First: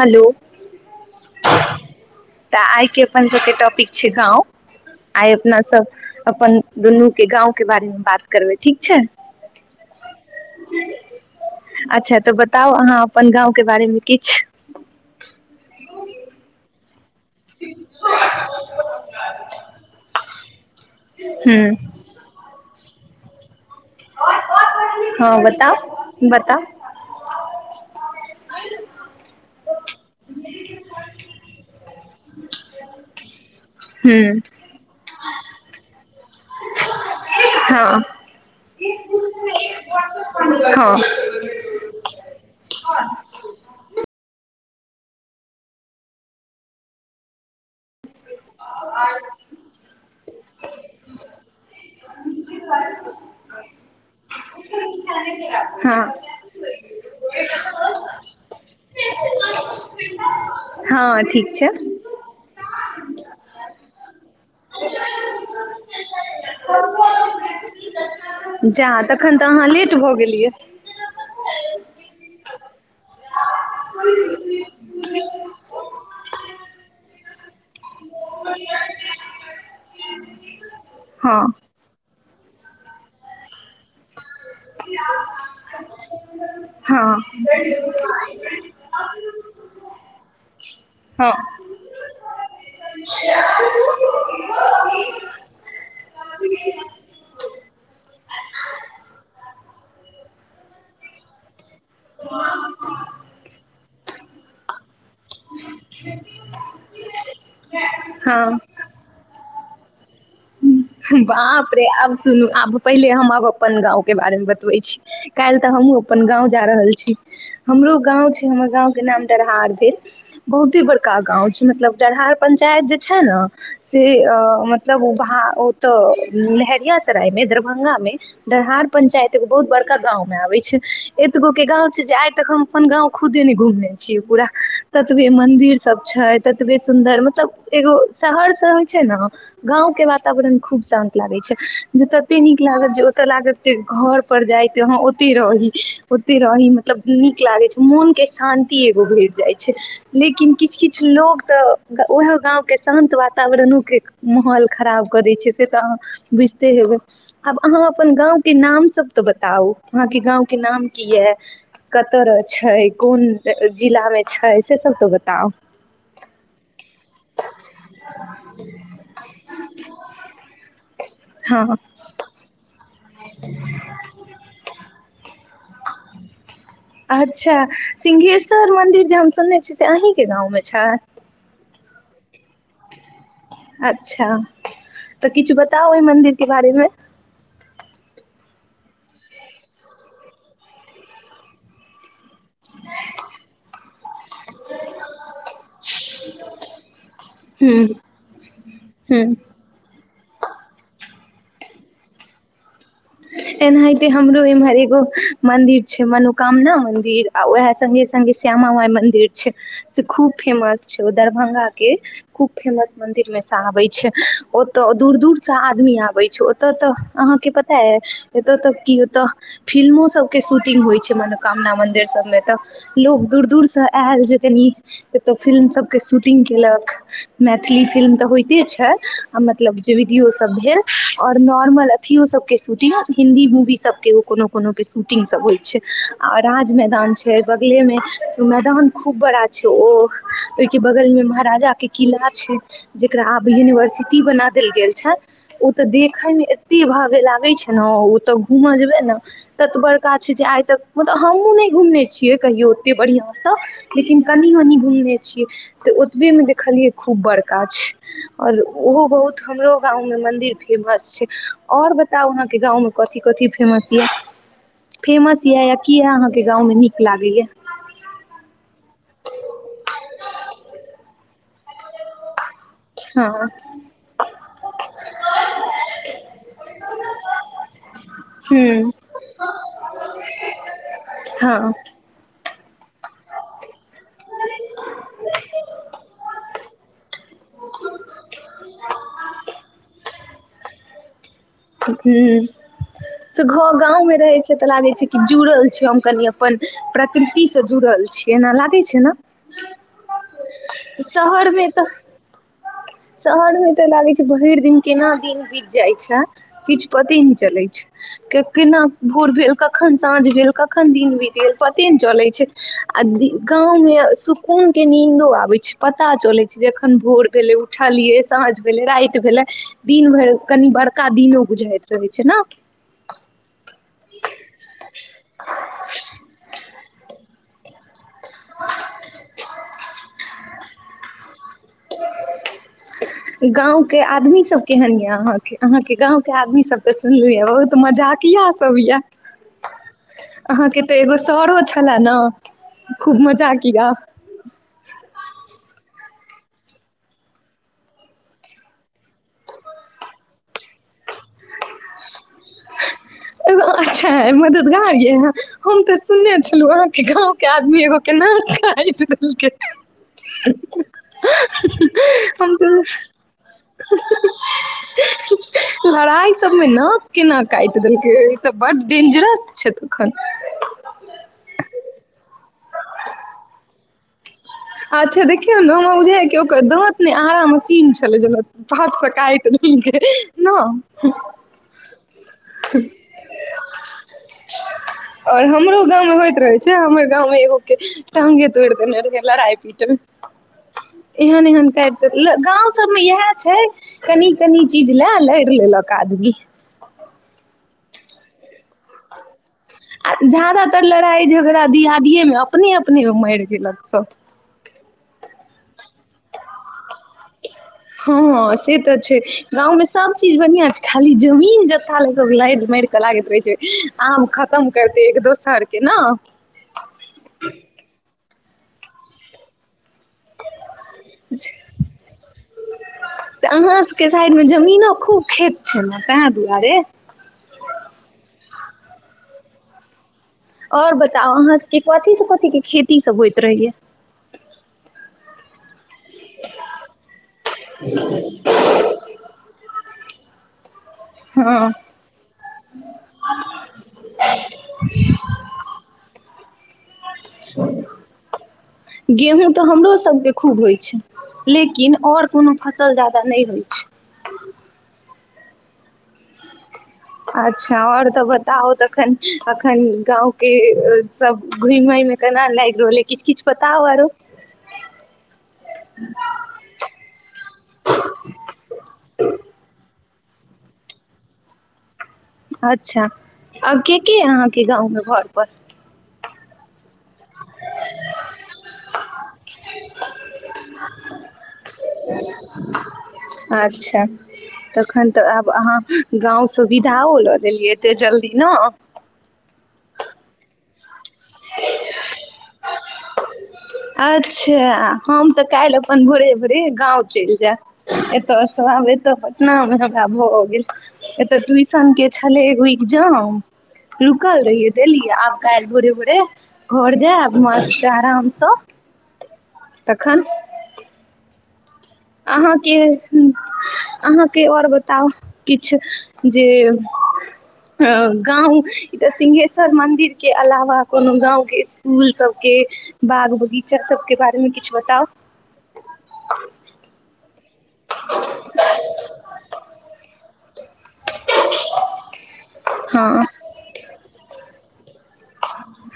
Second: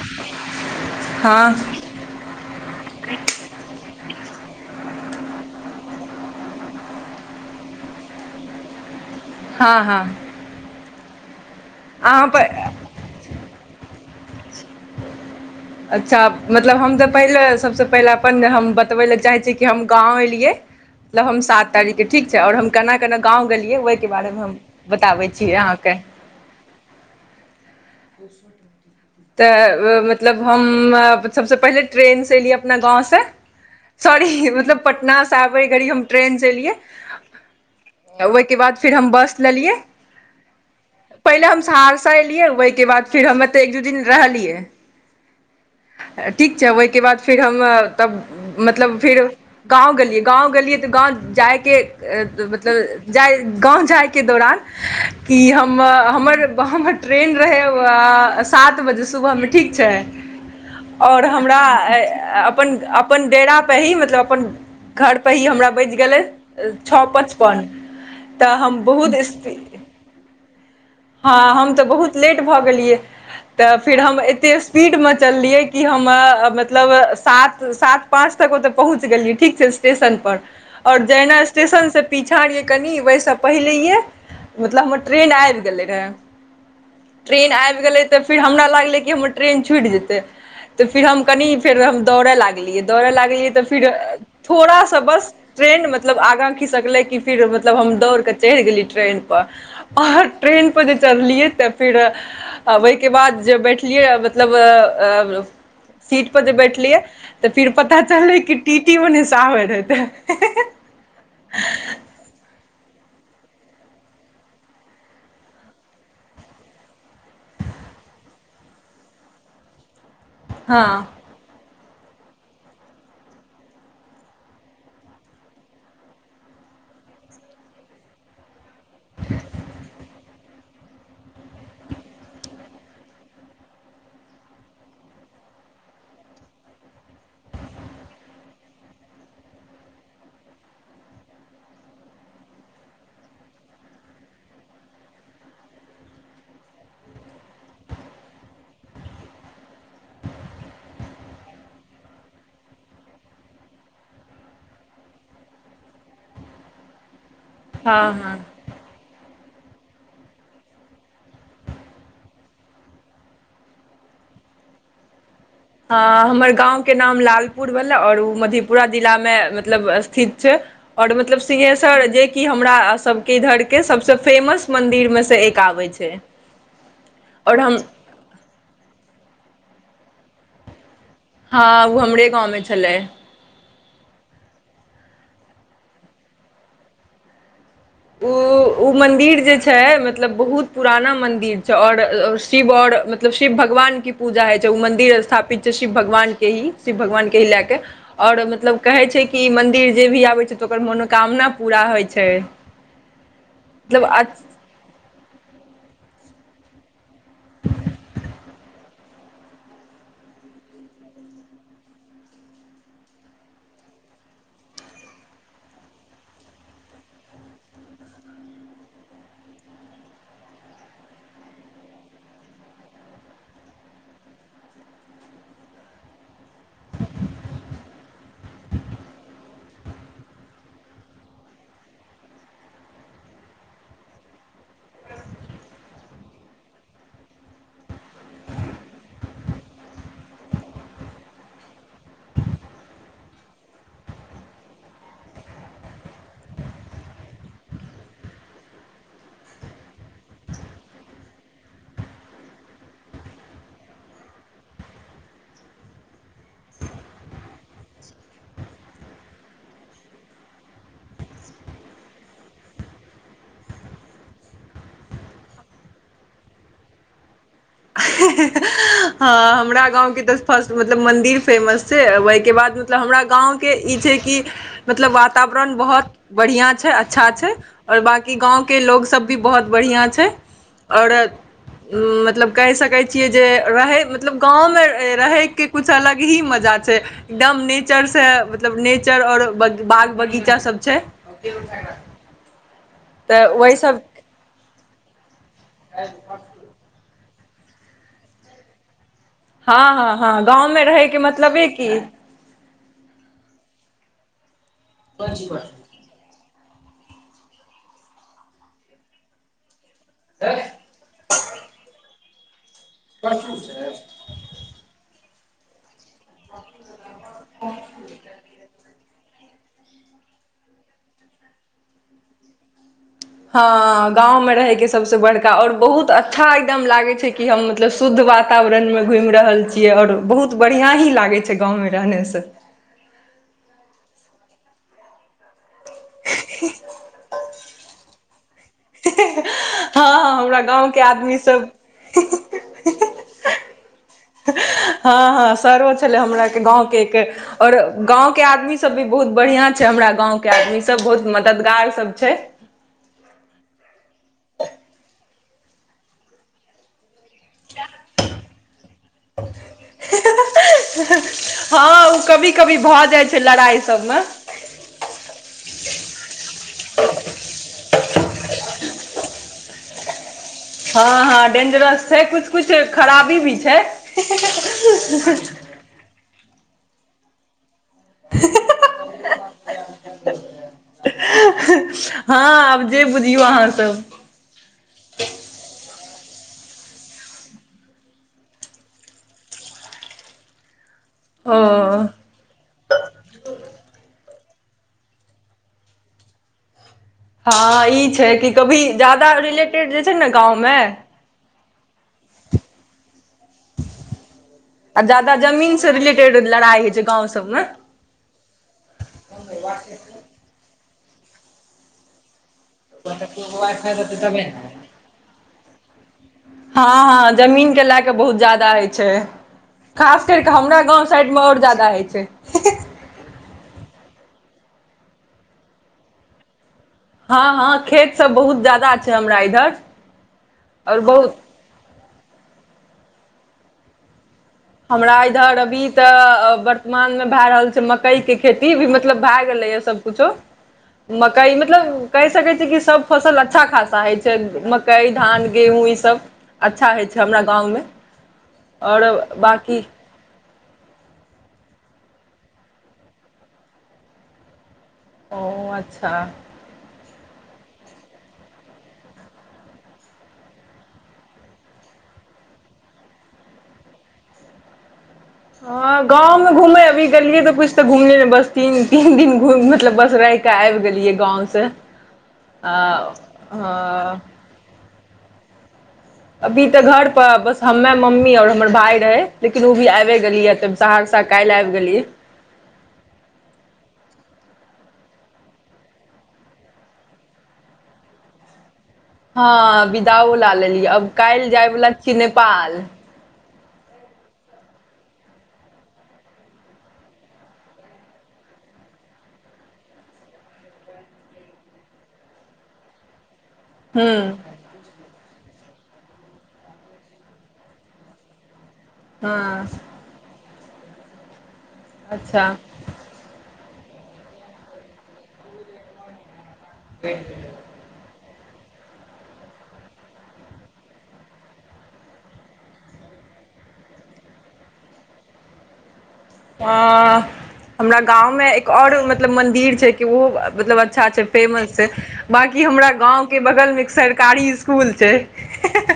hello हँ तऽ आइ के अपन सबके टॉपिक छै गाँव आइ अपना सब अपन दुनू के गाँंव के बारेमे बात करबै ठीक छै आहाँ अच्छा तऽ बताउ अहाँ अपन गाँके बारेमे किछ अच्छा मतलब हम तब पहिले सभसँ पहिले अपन हम बतबै लए चाहै छीै कि हम गाँव एलियै मतलब हम सात हूँ तारीख के ठीक छै और हम केना केना गाँव गेलै ओहिके बारेमे हम बताबै हँ छी अहाँके बताउ बताउ [inaudible] तऽ मतलब हम सभसँ पहिले ट्रेनसँ एलियै अपना गाँवसँ हूँ सॉरी मतलब पटना से आबै घड़ी हम ट्रेनसँ एलियै हँ ओहिके बाद फिर हम बस लेलियै पहिले हम सहरसा एलियै ओहिके बाद फेर ह दू दिन रहलीय छै ओहिके बाद फेर हम मतलब फिर गाँव गेलियै गाँव गेलियै तऽ गाँव जाइके मतलब जा गाँव जायके दौरान की हँ हमर हँ हमर हमर ट्रेन रहै संत सुबह में ठीक छै हँ और ठीक हमरा छै ऐइ अपन अपन डेरापर ही मतलब अपन घरपर ही हमरा बचि गेलै छ पचपन तऽ हम जा बहुत तखन तऽ स्पी अहाँ लेट भऽ गेलियै हँ हम तऽ बहुत लेट भऽ गेलियै तऽ फेर हम एते स्पीडमे चललियै कि हम मतलब सात सात पाँच तक पहुँच गेलियै ठीक छै स्टेशन पर आओर हँ जेहिना स्टेशन से पीछा एलियै कनि वैस पहिलहिए मतलब हमर ट्रेन आबि गेलाह रहै हँ ट्रेन आबि गेलै तऽ फेर हमरा लागलै कि हमर ट्रेन छूट जेतै तऽ फेर हम हँ कनि फेर हम दौड़य लागलियै दौड़य लागलियै तऽ फिर थोड़ा सा बस ट्रेन मतलब आगाँ खीसकले की फिर मतलब हम दौड़ के च ढ़ गेलियै ट्रेन पर आओर ट्रेन पर जे चढ़लियै तऽ फेर अबै जे बैठलियै मतलब सीट पर जे बैठलियै तऽ फिर पता चलले हँ कि टी टी ओनै से आबै रहै बाप रे आब सुन आब पहिले हम आब अपन गाउँ के बारेमे बतबै छी काल्हि तऽ हमहुँ अपन गाउँ जा रहल छी हमरो गाउँ छै हमर गांव के नाम डरहार भेल बहुत ही हँ बड़का गाँव छै मतलब डरहार पंचायत जे छै ने से मतलब मतलब ओ बहा उ तऽ लहरियासराय में दरभंगा मे डरहार पंचायत एगो बहुत बड़का गाउँ मे आबै छै एतगोक गाउँ छै जे आइ तक हम अपन गाउँ खुदे ने घुमल छी पूरा ततबे मन मन्दिर सब छै ततबे सुन्दर मतलब एगो शहर सब होइ छै ने गांव के वातावरण खूब शान्त लागे छै जे तते नीक लागत जे ओते लागत जे घर पर जाय ओते रही ओते रही मतलब नीक लागे छै मोन के शान्ति एगो भेट जाय लेकिन किछु किछु लोग तऽ उएह गाउँ के शान्त वातावरणोके माहौल खराब कऽ दैय छै से तऽ अहाँ बुझिते हेबै आब अहाँ हँ अपन हँ गाउँ के नामसभ तो बताउ अहाँ के गाउँ के नाम की यै कत छै कोन जिला मे छै से सब तो बताउ ह हमर गाँंव के नाम लालपुर भेला और ओ मधेपुरा जिला में मतलब स्थित छै और मतलब हँ सिंघेस्वर जे कि हमरा सबके इधरके सबसे फेमस मन्दिर मे से एक आबै छै अच्छा आओर हम सिंघेश्वर मन्दिर जे हम सुनने छ से अहीके गाँवमे छै हँ ओ हमरे गाँवमे छलै अच्छा तऽ किछु बताउ ओहि मन्दिरके बारेमे ओ उ मन्दिर जे छै मतलब बहुत पुराना मन्दिर छै आओर शिव आओर मतलब शिव भगवान के पूजा हय छै उ मंदिर स्थापित छै शिव भगवान के ही शिव भगवान के ही लए के हूँ आओर मतलब कहै हूँ छै कि मन्दिर जे भी आबै छै तऽ ओकर मनो कामना पूरा होइ छै एनाहिते हमरो मतलब इमहर एगो मन्दिर छै मनोकामना मन्दिर आ ओएह सङ्गे सङ्गे श्यामा माइ मन्दिर छै से खूब फेमस छै ओ दरभंगा के खूब फेमस मंदिर मे से आबे छै ओतऽ दूर दूर स आदमी आबे छै ओतऽ तऽ अहाँके पता एतय तक की ओतय फिल्मो सबके शूटिंग होइ छै मनोकामना मंदिर सब मे तऽ लोक दूर दूरसँ आयल जे कनि एतऽ फिल्म सबके शूटिंग केलक मैथिल मैथिली फिल्म तऽ होइते छै मतलब जे विडियो सब भेल और नोरमल अथियौ सब के शूटि हिन्दी मूवी सबके ओ कोनो कोनो के शूटिंग सब होइ छै आ राज मैदान छै बगले में मैदान खूब बड़ा छै ओ ओहि के बगल में महाराजा के किला छै जेकरा आब यूनिवर्सिटी बना देल गेल छै ओ तऽ देखे मे एते भव्य लागै ल छै ने ओ तऽ घूम जेबे ने तत बड़का छै जे आइ तक मतलब हमहुँ ने घूमने छियै कहियो ओते बढ़िया स लेकिन कनि मनि घुमने छिये त ओतबे मे देखलियै खूब बड़ और ओहो बहुत हमरो गाँव मे मन्दिर फेमस छै और बताउ अहाँके गाँव मे कथी कथी फेमस यऽ फेमस यए य की यए अहाँके गाँवमे नीक लागै य हँ हमरा गाँवके तऽ फर्ट मतलब मन्दिर फेमस छै ओइ के बाद मतलब हमरा हँ गाँवके ई छै कि मतलब वातावरण बहुत बढ़िआँ छै अच्छा छै ओर बकी गाँवके हूँ लोग सब भी बहुत बढ़िया छै आओर हँ मतलब कहि सकैत छियै जे रहैत मतलब गाँव मे रहैके कुछ अलग ही मजा छै एकदम नेचर से मतलब नेचर आओर बाग बगीचा सब छै हूँ से तऽ घ ओहि सब गाँंव मे रहे छै तऽ लागे छै कि जुड़ल छै हम कनि अपन प्रकृति से जुड़ल छीयै एना लागे छै न हँ हँ हँ गाँवमे रहैके शहर मे मतलबे तऽ की शहरमे तऽ लागे छै भैर दिन केना दिन बीत जाय छै किछु पते नहि चलैत छै केना भोर भेल क कखन साँझ भेल कखन दिन भीत गेल पते ने चले छै आ गाँव मे सुकून के नींदो आ पता चलै छै जेखन भोर भेलै उठलियै साँझ भेले राति भेले दिन भरि कनि बड़क का दीनो बुझइत रहै छै न हँ गाँवमे रहैके सबसे बड़का और बहुत अच्छा एकदम लागै छै कि हम मतलब शुद्ध वातावरणमे घुइम रहल छियै औरोबहुत बढ़िआँ ही लागै छै गाँवमे रहनेसँ गाँवके सब केहन ये आहाँ के गांव के आदमी सब सुनलु यो त मजाकिया तब य हँ हमरा आहाँ के त गाँंव एगो आदमी सरो सब छलै जाकी या हँ हँ सर्व छलै हमरा के गाँव के एक और गाँव के आदमी सब भी बहुत बढ़िया छै हमरा गाँव के आदमी सब बहुत मददगार सब छै गो अच्छा मददगार य ह हम तऽ सुनने छलहु अहाँके गाँ के आदमी एगो केना काइट देलकै हँ ओ [unintelligible] कभी हम त कभी भऽ जाइ छै लड़ाइ सबमे लड़ाई सबमे ने केना काइट देलकै ई तऽ बड्ड डेंजरस छै तखन हँ हँ डेंजरस छै कछ कुछ खराबी भी छै अच्छा देखियऔ ने हमरा बुझाइ की ओकर दाँत ने आरा मशीन पत स क त न [unintelligible] हँ आब जे बुझियौ अहाँ सब आओर हमरो गाँवमे होइत रहै छै हमर गाँवमे एगो के टांगे तोइड़ देने रहै लड़ाई पीट मे एहन एहन काइट ओ देलै गाँव सबमे इएह छै कनी तनी चीज ल रइर लेलक आदमी हँ ई छै कि कभी जायदा रिलेटेड जे छै ने गाँवमे दीआदिये मे अपने अपने माइर गेलक सब आ जादा जमीन से रिलेटेड लड़ाई होइ छै गाँंव सबमे हँ से तऽ छै गाँंव सब चीज बढ़ियां छै खाली जमीन जथा जे सब लाइद माइरकऽ लागैत रहै छै आम खतम करते एक दोसर के न हँ हँ जमीनके लए कऽ बहुत ज्यादा होइ छै खास करि कऽ हमरा गाँव साइडमे और जादा होइ छै तऽ अहाँ सबके साइडमे जमीनो खूब खेत छै न तै दुआरे हँ हँ खेतसब बहुत ज्यादा छै हमरा इधर और आओर बताउ बहुत अहाँ सबके कथीसँ कथीके खेती सब होइत रहैया हमरा इधर अभी तऽ वर्तमानमे भए रहल छै मकइ के खेती भी मतलब भए गेलैए सब कूछो मकइ हँ मतलब कहि सकै छियै कि सब फसल अच्छा खासा होइ छै मक्कइ धान गेहूँ ईसब अच्छा होइ छै हमरा गाँवमे और गेहूँ तऽ हमरो सबके खूब होइ छै लेकिन और कोनो फसल जादा नहि होइ छै ओ अच्छा अच्छा और तऽ बताउ तखन अखन गाँव के सब घुइमे केना लागि रहल ह किछु किछु बताउ आरो हँ गाँव मे घूमे अभी गेलियै तऽ कुछ तऽ घुम बस तीन तीन दिन घुम मतलब बर रहिका आबि गेलियै गाँव से अच्छा आ के के य अहाँके गाँवमे घरपर अभी तऽ घर पर बस हमे मम्मी और हमर भाय रहै लेकिन ओ भी आइबे गेली तऽ सहरसा काल्हि आइब गेलीयै अच्छा तखन तऽ आब अहाँ गाँव सुविदाओ लऽ लेलियै एते जल्दी ने हँ विदाओ ला लेलियै अब काल् जायवला छी नेपाल अच्छा हम तऽ काल्हि अपन भोरे भोरे गाँव चलि जायब एतऽसँ हम एतऽ पटनामे हमरा भऽ गेल एतऽ ट्यूशन के छलै एगो एग्जाम हूँ रुकल रहिए देलिए आप काल्हि भोरे भोरे घर जैब मसत आराम सँ हँ अच्छा अहाँके अहाँके और बताउ किछु जे हँ गाव शीघेश्र मदिरके अलावा कोनो गावके इसकुल सबके बगीचा सबके बारेमे किछु बताउ हँ अ हमरा गाँवमे एक और मतलब मन्दिर छै कि ओहो मतलब अच्छा छै फेमस छै बाँकी हमरा हँ गाँवके बगलमे एक सरकारी इसकुल छै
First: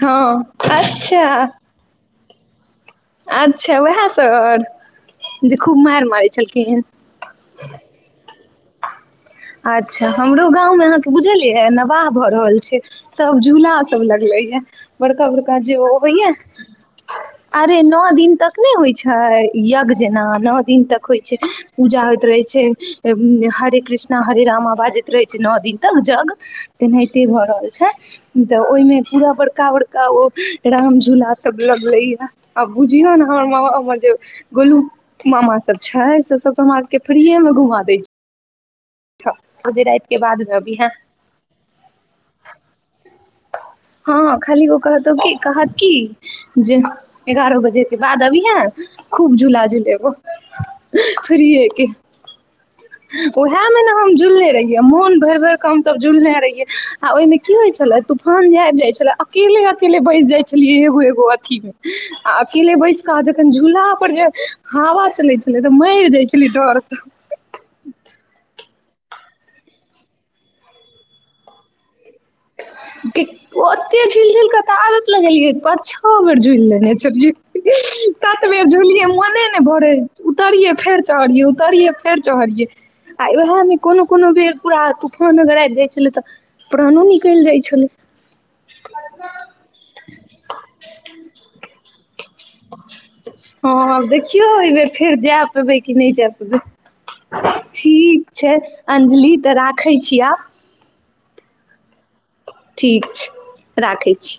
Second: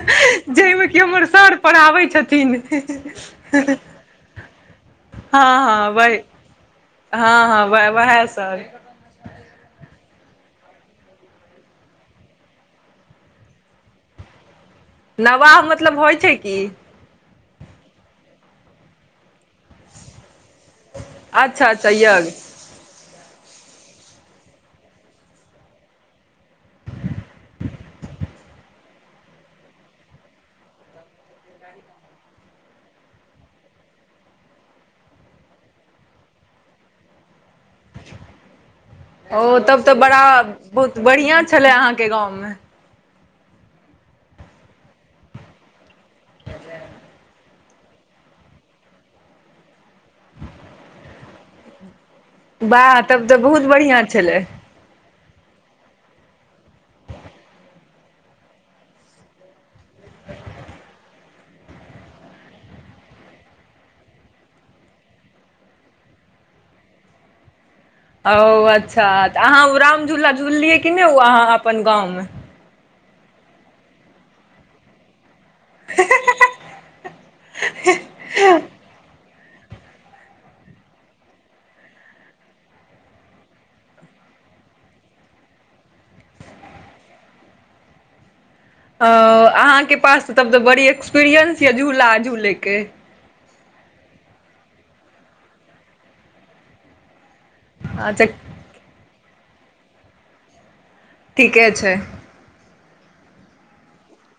हँ कि हमर अच्छा सर पढ़ाबै छथिन अच्छा उहै सर हँ जे खूब हँ मारि वही मारै छलखिन हँ हँ वे वेहे सब अच्छा हमरो गांव में अहाँके बुझलियै नवाह भऽ रहल छै सब झूला सब लगलै पै बड़का बड़का नवाह जे मतलब अबै होइ छै की अरे नौ दिन तक नै होइ छै यज्ञ जेना नौ दिन तक होइ छै अच्छा अच्छा पूजा होइत रहै यज्ञ छै हरे कृष्ण जेना हरे रामा बाजैत रहै छै नौ दिन तक जग तेनाहिते भऽ रहल छै तऽ ओहिमे पूरा बड़का बड़का ओ राम झूला सब लगैया आ बुझिय ने हमर जे गोलू मामा सभ छै से सभ तऽ हमर सभके फिरीएमे घुमा दै छै ओ तब जे तऽ राति बड़ा के बाद मे अबीहे बहुत बढ़िआँ छलै अहाँके गाँवमे हँ खाली ओ कहतौ कहत की जे एगारह बजे बाद अभीहै खूब झूला झुलेबौ फिरीयेके वाह तब तऽ बहुत ओहेमे ने बढ़िआँ हम छलै झुल्ले रहियै मोन भरि भर क हम सब झुलने रहियै आ ओहिमे की होइ छलै तूफान जे आबी जाय छलै अकेले अकेले बै जाइ छलियै एगो एगो अथीमे आ अकेले बैसक जख झूला पर जे हाला च लै छलै त मरि जाइ छलै डर सँ ओ अच्छा तऽ अहाँ ओ राम झूला झूललियै कि नहि ओ अहाँ अपन गाँवमे ओतै झूल जुलक त आदत लगेलियै पांच छ बेर झूल लेने छलियै तत बेर झूलियै मोने भरे उतरियै फेर चढ़ियै उतरियै फेर चढ़ियै आ उहेमे कोनो कोनो बेर पूरा तूफान अगर आबि जाइ छलै तऽ प्राणो नि निली जाइ छलै ओ अहाँके पास तब तऽ बड़ी एक्सपीरियंस यै झूला झूलेके हँ देखियौ एहि बेर फेर जै पेबै कि नहि जै पेबै अच्छा ठीक छै अञ्जलि तऽ राखै छी आब ठीके छै ठीक छै राखै छी